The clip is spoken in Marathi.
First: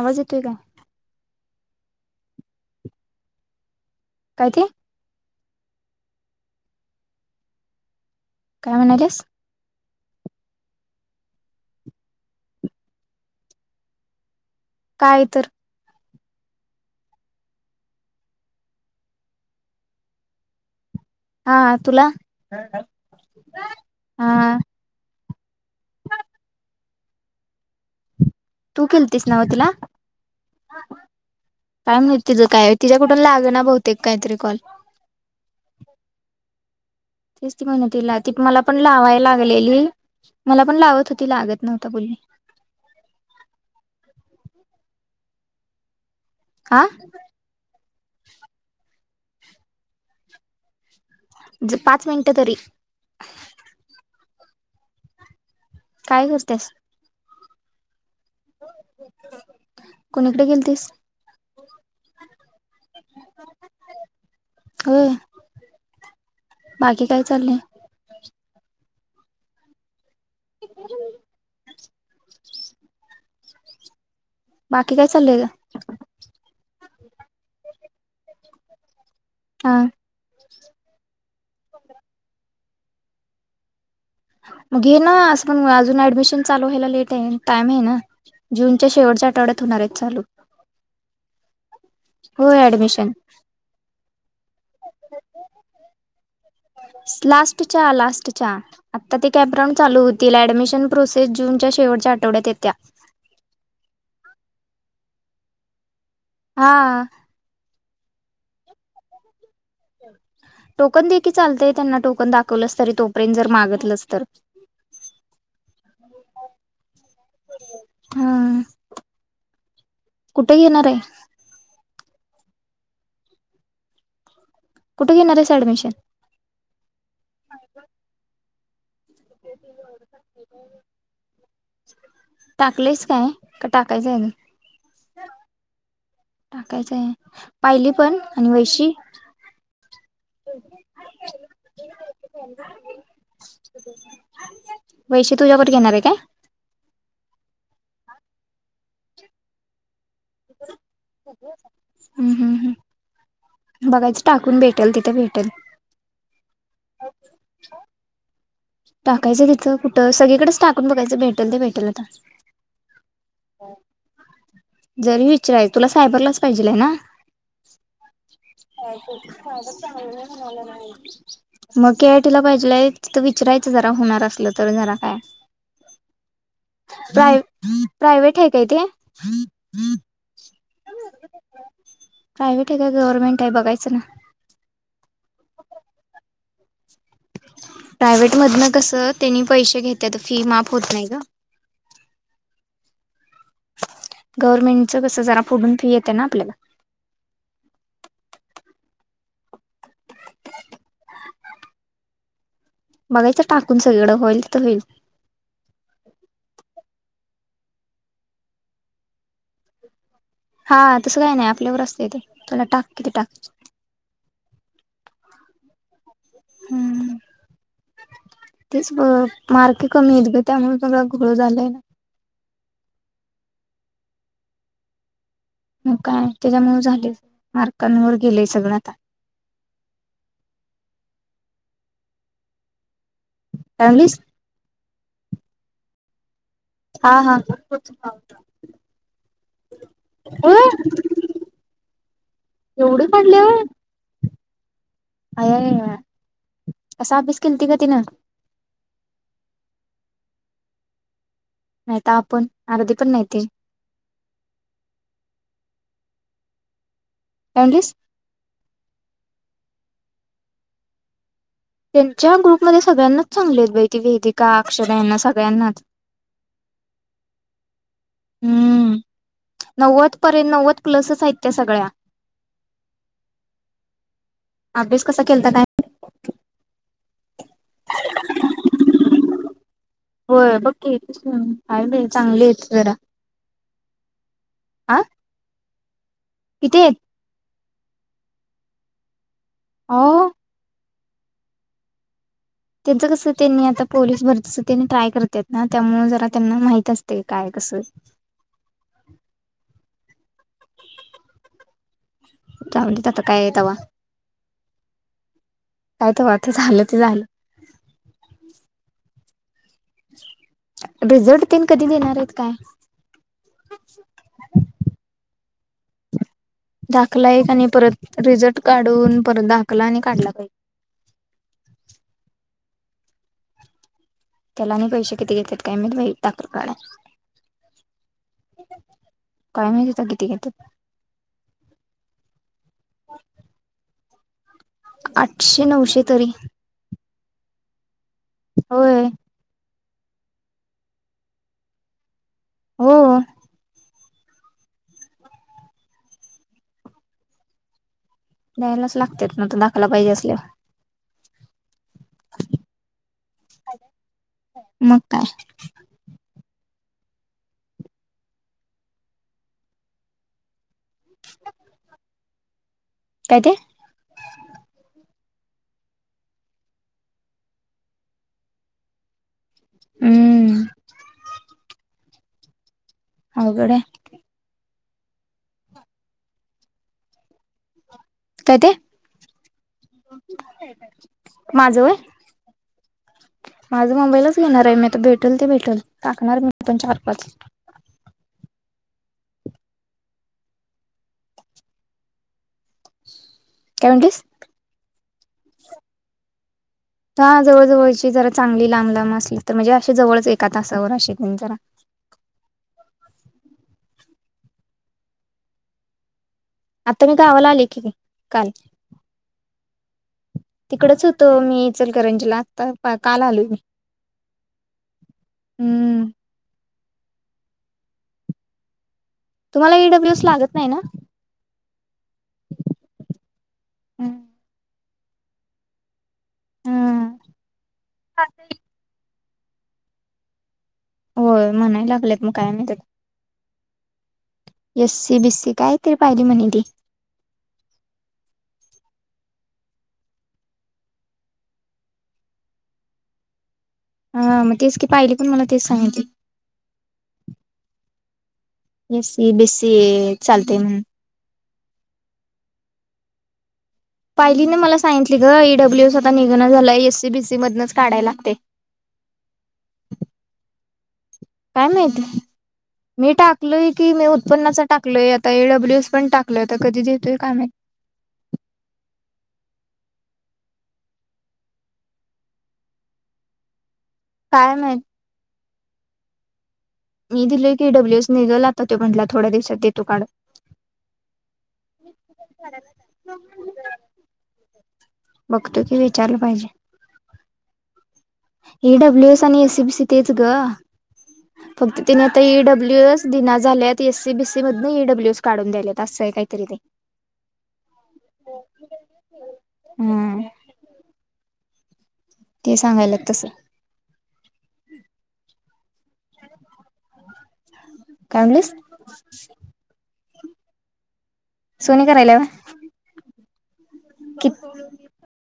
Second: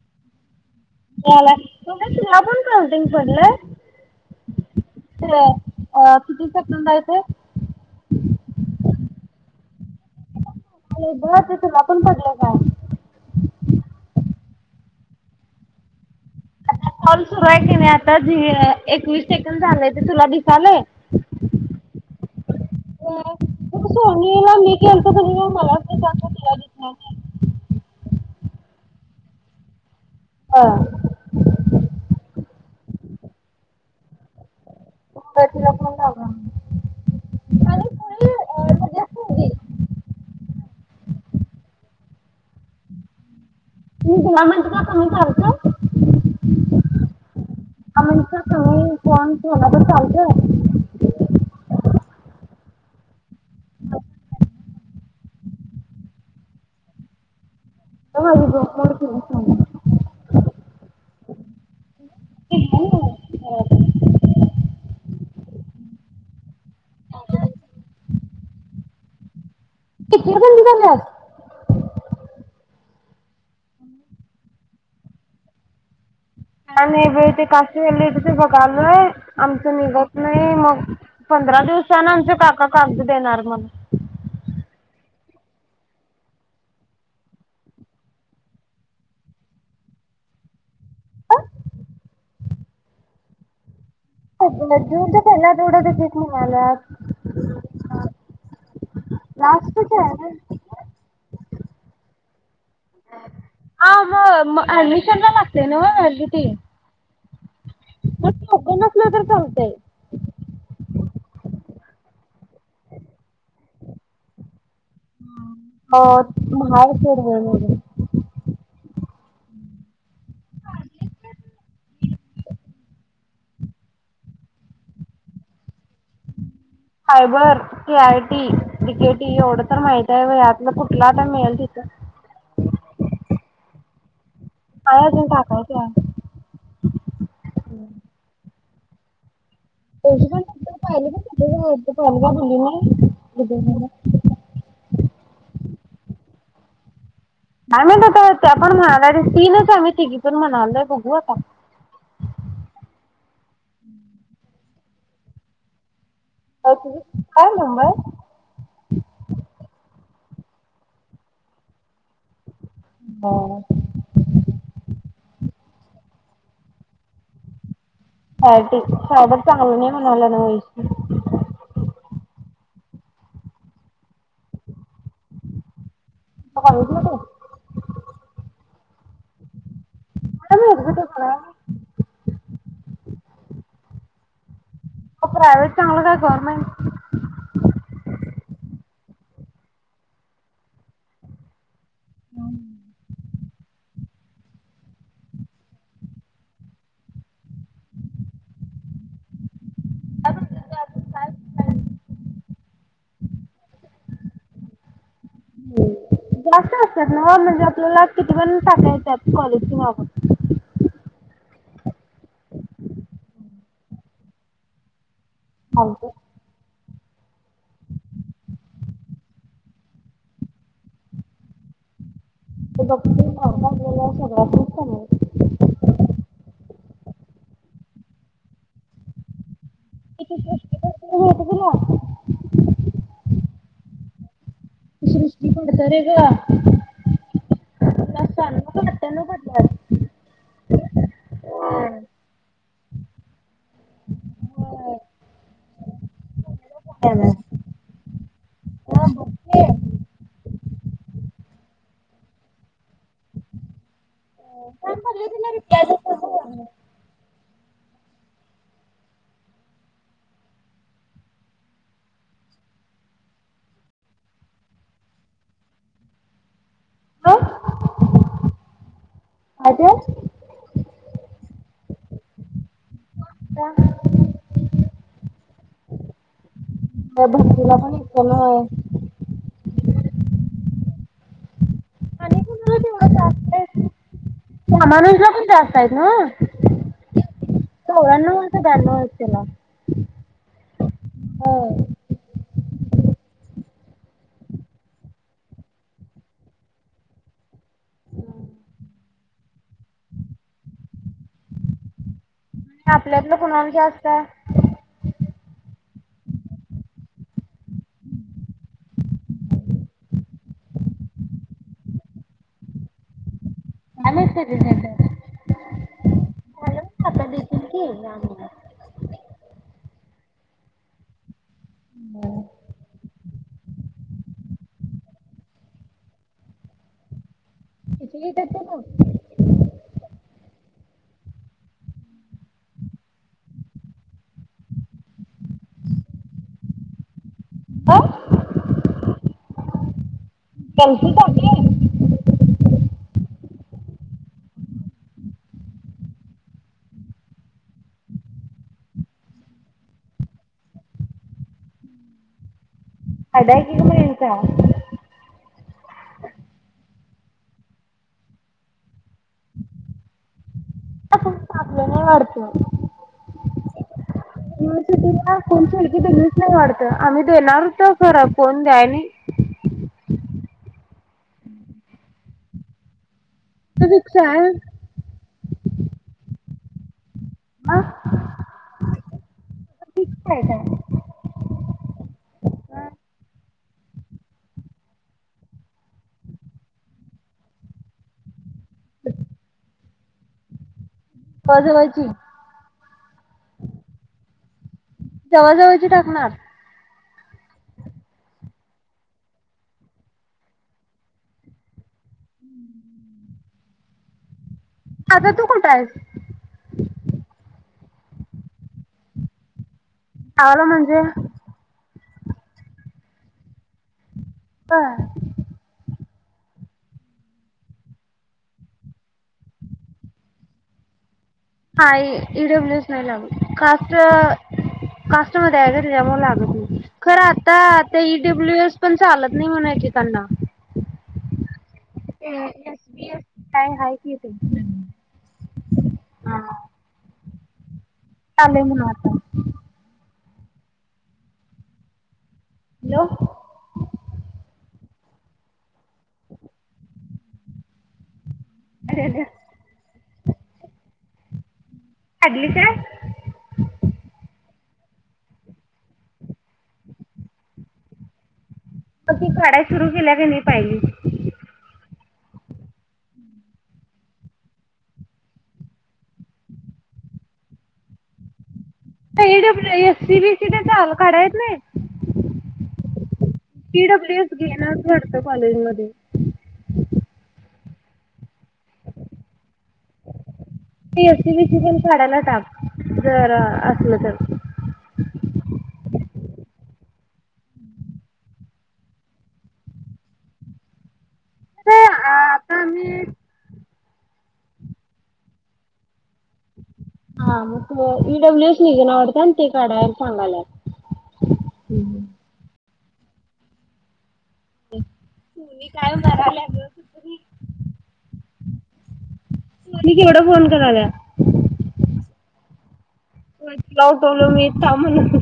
आवाज येतोय का? ये तुला पन काउंटिंग पडलय काय ते? अ किती सेकंद आहे ते काय म्हणालीस [inaudible] तुला पण पडलंय काय काय तर आता कॉल सुरू आहे की नाही आता ज एकवीस सेकंड झालेय ते तुला दिसालय हा तुला [inaudible] सोनी ला हा मी केलतं का नई? [inaudible] [unintelligible] तू केलतीस नव तिला? काय माहीत तिचं काय तिच्या कुठून लाग ना बहुतेक काहीतरी कॉल तर तिला फोन लावला तेच ती आणि [unintelligible] ती पुढे मला अ, पण म्हणजे लावाय लागलेली मला पण लावत होती लागत नव्हता बोली [unintelligible] [unintelligible] हा फोन ठेवला तर चालतंय पाच मिनिटं तरी काय करतेस? कोणीकडे गेलतीस [unintelligible] [unintelligible] [unintelligible] हो, बाकी काय चाललंय? कितीला बंद झाल्यात? बाकी काय चाललंय ग? काही नाही [unintelligible] ते लय [unintelligible] काल नाही आमच हा निघत नाही मग पंधरा दिवसान आमच काका कागदं देणार म्हणं मग घे ना, असं पण अजून ऍडमिशन चालू व्हायला लेट आहे, टाइम आहे ना, जूनच्या शेवटच्या आठवड्यात होणार आहेत चालू. होय ऍडमिशन [unintelligible] जूनच्या पहिल्या आठवड्यात [unintelligible] म्हणाल्यात. लास्ट च्या, लास्ट च्या, आता ते कॅपराऊंड लास्टच चालू आहे. होतील ऍडमिशन प्रोसस जूनच्या शेवटच्या आठवड्यात येत्या हां हां मग ऍडमिशन ला लागतय नव हां मग [unintelligible] नसलं तर चालतंय टोकन दे की चालतय त्यांना टोकन दाखवलस, तरी तोपर्यंत जर मागितलंच तर, हो [unintelligible] बोललेली कुठं घेणार आहेस? कुठं घेणार आहेस ऍडमिशन? फायबर [unintelligible] आय टी, ति केटी एवढं तर माहित आहे व्हय, यातलं कुठला आता मिळेल तिथ. टाकलेस काय झालं? नाय अजून टाकायच. टाकायचंय पाहिली पण आणि वैशी वैशीच पाहिल अजून काय म्हटले वैशी तुझ्यावर नाही घेणार आहे काय ती नाही म्हण का आपण म्हला तीन समिती की चल म्हणालंय बघू आता. बघायच टाकून भेटेल तिथे भेटेल. अ काय नंबर टाकायचं तिथं कुठ तर सगळीकडेच टाकून बघायचं भेटेल ते भेटेल आता. जरी विचाराय तुला सायबरला च् पाहिजेल हेना? सायटी सायबर चांगलं नाही म्हणाला ना वैशी मग के आयटीला पाहिजे. तिथं वी विचरायच जरा होणार असलं तर जरा काय. कॉलेजला काय प्राय प्रायवेट आहे काय ते? [inaudible] मरबट कोड [unintelligible] प्रायव्हेट आहे का गवर्नमेंट आहे बघायचं ना. प्रायव्हेट चांगलं काय गव्हर्नमेंट? प्रायवेट मधन कसं त्यांनी पैसे घेतले तर फी माफ होत नाही ग. हम् गव्हर्नमेंटच कसं जरा फोडून फी येते ना आपल्या कड. [unintelligible] बघायचं टाकून सगळीकड होईल तर होईल. जास्त असतात ना म्हणजे आपल्याला किती पण टाकायच कॉलेज मागून हा तसं काही नाही आपल्यावर असतें ते तुला टाक किती टाक. ह का [unintelligible] हम् तेच मार्क कमी आहेत ग त्यामुळे सगळा घोळ झालाय ना. ल ग सगळ [unintelligible] मग काय त्याच्या मूळ झाले मार्कांवर गेले सगळ आता. [unintelligible] पस [unintelligible] ती सृष्टी फडतरे ग. हा हा तिला शहाण्णव का अठ्ठ्याण्णव पडल्यात अ एवढ पडले व्हय? हम आय आय आय असा त्यावेळेस अभ्यास केलता का तिनं. हा बघ की. नाहीत आपण आरदी पण नाही ते. [unintelligible] काय म्हणलीस त्यांच्या ग्रुपमध्ये सगळ्यांनाच चांगलेत बै ती वेदिका, अक्षदा त्याना सगळ्यांनाच व हम्म नव्वद पर्यंत, नव्वद प्लसच आहेत त्या सगळ्या अभ्यास कसा केलता काय माहित? म बला म्हत ना आहे [unintelligible] होय बघ की, आहे बाई आणि चांगलेच कुणाला जरा, तेवढं जास्त आहे. आ रामानुजला पण जास्त ना [unintelligible] चावऱ्यांनव की बॉनव्ह आहेत तिला आ हो त्याचं कस त्यांनी आता पोलीस भरतीच त्यांनी ट्राय करत्यात ना त्यामुळे जरा त्यांना माहित असते काय, कसं हम्म आणि जाऊन देत आता आपल्यातनं काय कुणाला तवा जास्तये काय तवाचं झालं ते झालं रिझल्ट तेन कधी देणार आहेत काय माहित किती काय देतात. झालं आता दाखला एक देतील आणि की परत आम्हाला रिझल्ट काढून परत दाखला आणि काढला. [unintelligible] [unintelligible] त्याला आणि पैसे किती घेतात काय माहित बाई टाक काढाय किती घेतात गं मग सा किती घेत्यात [unintelligible] आठशे -नऊशे तरी अ होय पैसे टाकल्यात हो द्यायलाच लागत्यात मग तूला दाखला पाहिजे असल्यावर फायदा हाय कि गं मग यांचा मग काय आपल्या वाढत होय केय कोण खिडकी दिलीच नाही वाढत, आम्ही देणार होत खर कोन द्या आणि हम्म अवघड आहे तिथ रिक्षा आहे अं काय ते [inaudible] काय माझं व्हयं माझं मुंबईलाच घेणार आहे मी आता भेटल ते भेटल टाकणार मी पण चार- पाच पदव्याची काय म्हटंलीस जवळ जवळची टाकणार. हा जवळ जवळची जरा चांगली लांब लांब असली तर म्हणजे अशी जवळच एका तासावर अशी तेन जरा आता तू कुठं आयस. आता मी गावाला आले की काल आवाला म्हणजे तिकडच हुतो मी इचकरंजीला आता पा काल आलोय मी हम्म‌् तुमाला ई डब्ल्यू एस लागत नाही ना? नाई ई डब्ल्यू एस नई लागत कास्ट कास्टमध्ये आय गं तिज्यामुळ लाग हम्म खरं आता आता ई डब्ल्यू एस पण चालत नई म्हणूया की त्यांना होय म्हणाय लागल्यात म काय म्हणत्यात. बी एस काय हाय? की ते एस सी बिस्सी काय तरी पाहिजे हा म्हणी ते [unintelligible] मग आता हॅलो हा म तेच की पायलि पण मला तेच सांगितली. एस सी बीस्सि चालतय म्हणून आडली काय पायलीन मला सांगितली गं ई डब्ल्यू स आता निघणा झालय एस सी बीस्सि मधनच काढाय लागतय. म ती काडाय सुरू केल्या क नई पायली? काय माहित मी टाकलोय की मी उत्पन्नाचा टाकलोय, आता ई डब्ल्यू एस पण टाकलोय, आता कधी देतोय काय महीत ता E W S S C B C [unintelligible] काढाय येत नई. ई डब्ल्यू एस काय माहित घेणात वाडत कॉलेज म [unintelligible] मी दिलय. टी डब्ल्यू एस निगल आ तर तो म्हणला थोड्या दिवसात देतो काड ते एस सी बी सी पण काढायला टाक जर असलं बगतो की विचारल पाहिजे. ई डब्ल्यू एस आणि एस सी बीस्सि तेच गं. फक्त तर तेनि आता ई डब्ल्यू आम्ही एस दिना झाल्यात. ती एस सी बीस्सि मधन ई डब्ल्यू एस काडून द्यायल्यात असं आय कायतरी ते हा म ते ई डब्ल्यू एस निघना वाडत आणि ते काढायल हम्म सांगाल्यात. हू हू सांगायल्यात तस [unintelligible] सोनी काय हुणाराय [unintelligible] आणलीस? ती केवढं फोन कराल्या सोनी करायलाय व्हय [unintelligible] म्हण